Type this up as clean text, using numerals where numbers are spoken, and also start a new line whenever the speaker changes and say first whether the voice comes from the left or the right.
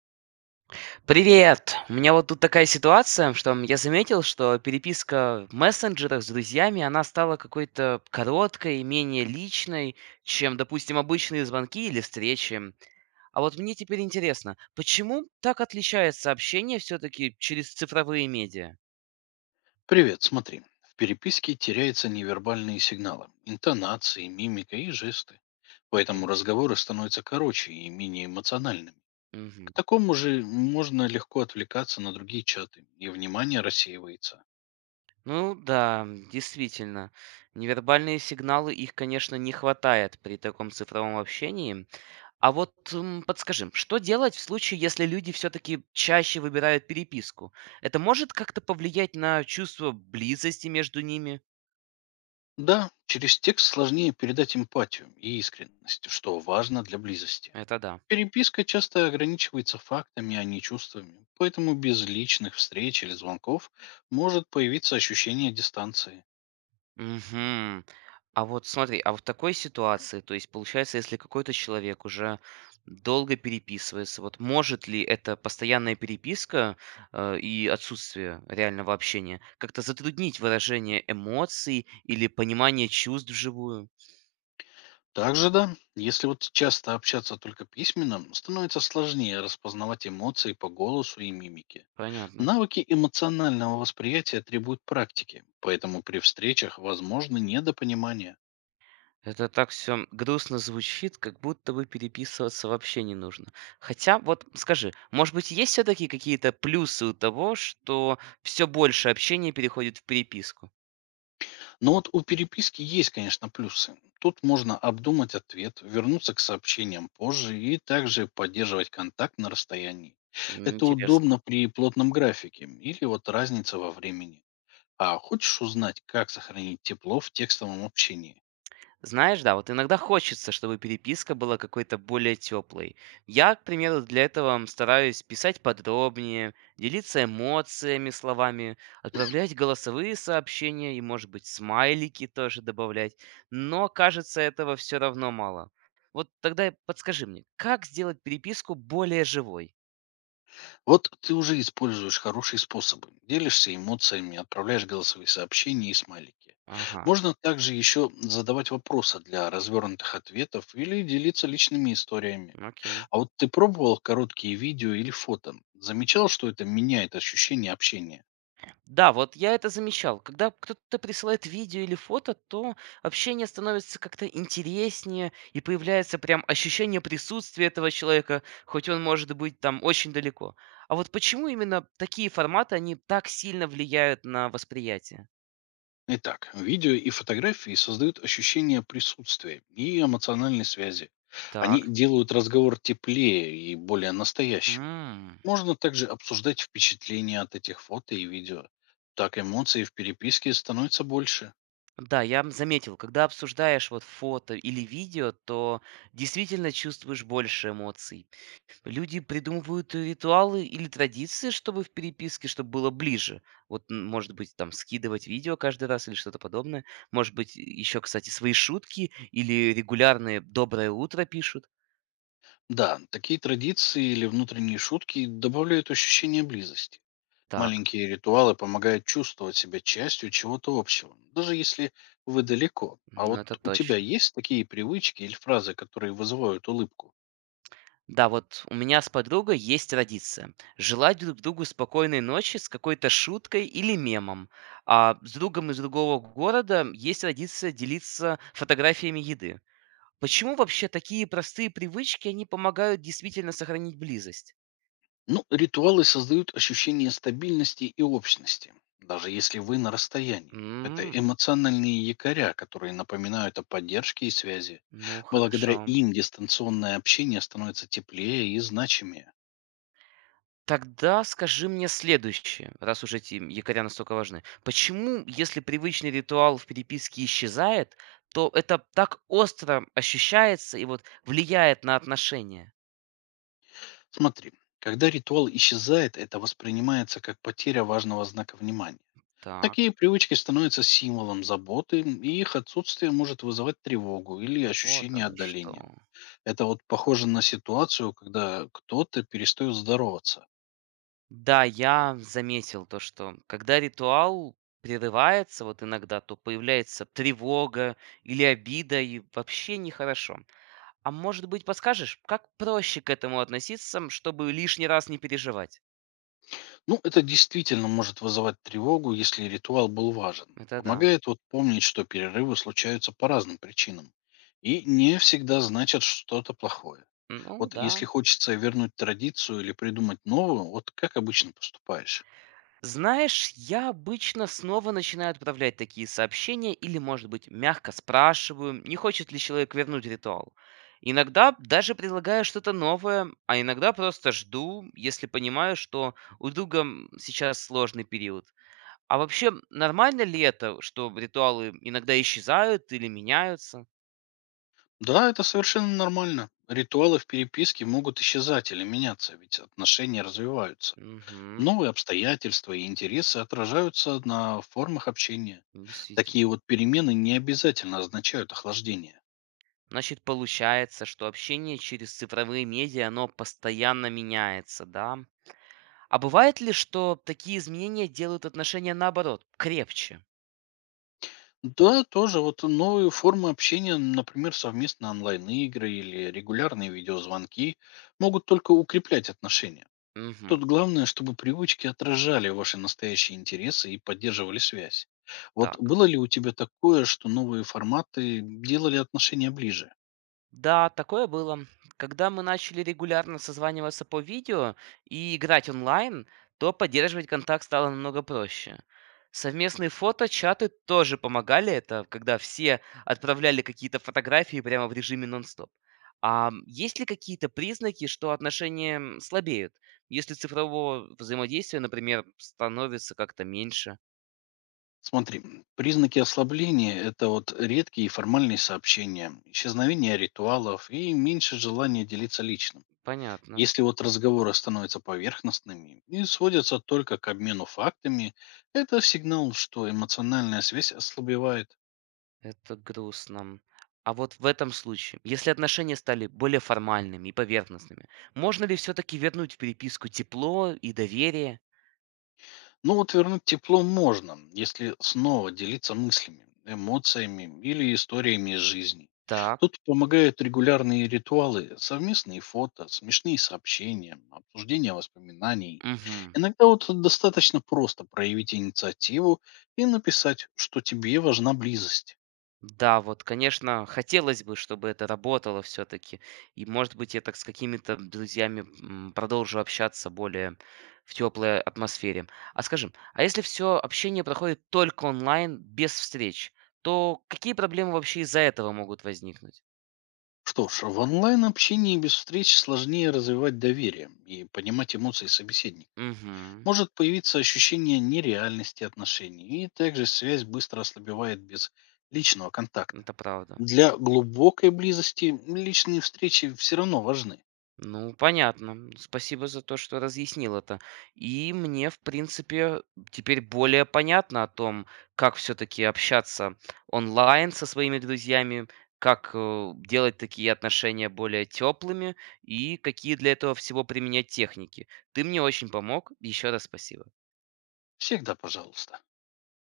right: Привет! У меня вот тут такая ситуация, что я заметил, что переписка в мессенджерах с друзьями, она стала какой-то короткой, менее личной, чем, допустим, обычные звонки или встречи. А вот мне теперь интересно, почему так отличается общение все-таки через цифровые медиа?
left: Привет, смотри. В переписке теряются невербальные сигналы, интонации, мимика и жесты. Поэтому
right: Окей.
left: разговоры становятся короче и менее эмоциональными. К
right: Мгм.
left: такому же можно легко отвлекаться на другие чаты, и внимание рассеивается.
right: Ну да, действительно. Невербальные сигналы, их, конечно, не хватает при таком цифровом общении. А вот, подскажи, что делать в случае, если люди все-таки чаще выбирают переписку? Это может как-то повлиять на чувство близости между ними?
left: Да, через текст сложнее передать эмпатию и искренность, что важно для близости.
right: Это да.
left: Переписка часто ограничивается фактами, а не чувствами, поэтому без личных встреч или звонков может появиться ощущение дистанции.
right: Мгм. А вот смотри, а в такой ситуации, то есть получается, если какой-то человек уже долго переписывается, вот может ли эта постоянная переписка и отсутствие реального общения как-то затруднить выражение эмоций или понимание чувств вживую?
left: Также да, если вот часто общаться только письменно, становится сложнее распознавать эмоции по голосу и мимике.
right: Понятно.
left: Навыки эмоционального восприятия требуют практики, поэтому при встречах возможны недопонимания.
right: Это так все грустно звучит, как будто бы переписываться вообще не нужно. Хотя, вот скажи, может быть, есть все-таки какие-то плюсы у того, что все больше общения переходит в переписку?
left: Но вот у переписки есть, конечно, плюсы. Тут можно обдумать ответ, вернуться к сообщениям позже и также поддерживать контакт на расстоянии. Это
right: Интересно.
left: удобно при плотном графике или вот разница во времени. А хочешь узнать, как сохранить тепло в текстовом общении?
right: Знаешь, да, вот иногда хочется, чтобы переписка была какой-то более теплой. Я, к примеру, для этого стараюсь писать подробнее, делиться эмоциями, словами, отправлять голосовые сообщения и, может быть, смайлики тоже добавлять. Но, кажется, этого все равно мало. Вот тогда подскажи мне, как сделать переписку более живой?
left: Вот ты уже используешь хорошие способы. Делишься эмоциями, отправляешь голосовые сообщения и смайлики.
right: Ага,
left: Можно также еще задавать вопросы для развернутых ответов или делиться личными историями.
right: окей.
left: А вот ты пробовал короткие видео или фото? Замечал, что это меняет ощущение общения?
right: Да, вот я это замечал. Когда кто-то присылает видео или фото, то общение становится как-то интереснее, и появляется прям ощущение присутствия этого человека, хоть он может быть там очень далеко. А вот почему именно такие форматы, они так сильно влияют на восприятие?
left: Итак, видео и фотографии создают ощущение присутствия и эмоциональной связи. Они
right: Так.
left: делают разговор теплее и более настоящим.
right: М.
left: Можно также обсуждать впечатления от этих фото и видео. Так эмоций в переписке становится больше.
right: Да, я заметил, когда обсуждаешь вот фото или видео, то действительно чувствуешь больше эмоций. Люди придумывают ритуалы или традиции, чтобы в переписке, чтобы было ближе. Вот, может быть, там скидывать видео каждый раз или что-то подобное. Может быть, еще, кстати, свои шутки или регулярные «доброе утро» пишут.
left: Да, такие традиции или внутренние шутки добавляют ощущение близости.
right: Так,
left: Маленькие ритуалы помогают чувствовать себя частью чего-то общего, даже если вы далеко. А
right: ну
left: вот
right: это
left: у тебя
right: точно.
left: есть такие привычки или фразы, которые вызывают улыбку?
right: Да, вот у меня с подругой есть традиция. Желать друг другу спокойной ночи с какой-то шуткой или мемом. А с другом из другого города есть традиция делиться фотографиями еды. Почему вообще такие простые привычки, они помогают действительно сохранить близость?
left: Ну, ритуалы создают ощущение стабильности и общности, даже если вы на расстоянии. Это
right: М,
left: эмоциональные якоря, которые напоминают о поддержке и связи.
right: ну
left: Благодаря
right: хорошо.
left: им дистанционное общение становится теплее и значимее.
right: Тогда скажи мне следующее, раз уж эти якоря настолько важны. Почему, если привычный ритуал в переписке исчезает, то это так остро ощущается и вот влияет на отношения?
left: Смотри, когда ритуал исчезает, это воспринимается как потеря важного знака внимания.
right: Так,
left: Такие привычки становятся символом заботы, и их отсутствие может вызывать тревогу или
right: а вот
left: ощущение
right: оно что.
left: отдаления. Это вот похоже на ситуацию, когда кто-то перестает здороваться.
right: Да, я заметил то, что когда ритуал прерывается вот иногда, то появляется тревога или обида, и вообще нехорошо. А может быть, подскажешь, как проще к этому относиться, чтобы лишний раз не переживать?
left: Ну, это действительно может вызывать тревогу, если ритуал был важен.
right: Это да.
left: Помогает вот помнить, что перерывы случаются по разным причинам. И не всегда значат что-то плохое.
right: Ну
left: Вот
right: да,
left: если хочется вернуть традицию или придумать новую, вот как обычно поступаешь?
right: знаешь, я обычно снова начинаю отправлять такие сообщения или, может быть, мягко спрашиваю, не хочет ли человек вернуть ритуал. Иногда даже предлагаю что-то новое, а иногда просто жду, если понимаю, что у друга сейчас сложный период. А вообще, нормально ли это, что ритуалы иногда исчезают или меняются?
left: Да, это совершенно нормально. Ритуалы в переписке могут исчезать или меняться, ведь отношения развиваются.
right: Угу,
left: Новые обстоятельства и интересы отражаются на формах общения.
right: действительно.
left: Такие вот перемены не обязательно означают охлаждение.
right: Значит, получается, что общение через цифровые медиа, оно постоянно меняется, да? А бывает ли, что такие изменения делают отношения наоборот, крепче?
left: Да, тоже вот новые формы общения, например, совместные онлайн-игры или регулярные видеозвонки могут только укреплять отношения.
right: Мгм.
left: Тут главное, чтобы привычки отражали ваши настоящие интересы и поддерживали связь. Вот
right: Так.
left: было ли у тебя такое, что новые форматы делали отношения ближе?
right: Да, такое было. Когда мы начали регулярно созваниваться по видео и играть онлайн, то поддерживать контакт стало намного проще. Совместные фото, чаты тоже помогали это, когда все отправляли какие-то фотографии прямо в режиме нон-стоп. А есть ли какие-то признаки, что отношения слабеют, если цифрового взаимодействия, например, становится как-то меньше?
left: Смотри, признаки ослабления– это вот редкие формальные сообщения, исчезновение ритуалов и меньше желания делиться личным.
right: Понятно,
left: Если вот разговоры становятся поверхностными и сводятся только к обмену фактами, это сигнал, что эмоциональная связь ослабевает.
right: это грустно. А вот в этом случае, если отношения стали более формальными и поверхностными, можно ли все-таки вернуть в переписку тепло и доверие?
left: Ну вот вернуть тепло можно, если снова делиться мыслями, эмоциями или историями из жизни.
right: Так,
left: Тут помогают регулярные ритуалы, совместные фото, смешные сообщения, обсуждение воспоминаний.
right: мгм.
left: Иногда вот достаточно просто проявить инициативу и написать, что тебе важна близость.
right: Да, вот, конечно, хотелось бы, чтобы это работало все-таки. И, может быть, я так с какими-то друзьями продолжу общаться более в теплой атмосфере. А скажи, а если все общение проходит только онлайн, без встреч, то какие проблемы вообще из-за этого могут возникнуть?
left: Что ж, в онлайн-общении без встреч сложнее развивать доверие и понимать эмоции собеседника.
right: Угу.
left: Может появиться ощущение нереальности отношений, и также связь быстро ослабевает без личного контакта.
right: Это правда.
left: Для глубокой близости личные встречи все равно важны.
right: Ну, понятно. Спасибо за то, что разъяснил это. И мне, в принципе, теперь более понятно о том, как все-таки общаться онлайн со своими друзьями, как делать такие отношения более теплыми и какие для этого всего применять техники. Ты мне очень помог. Еще раз спасибо.
left: Всегда, пожалуйста.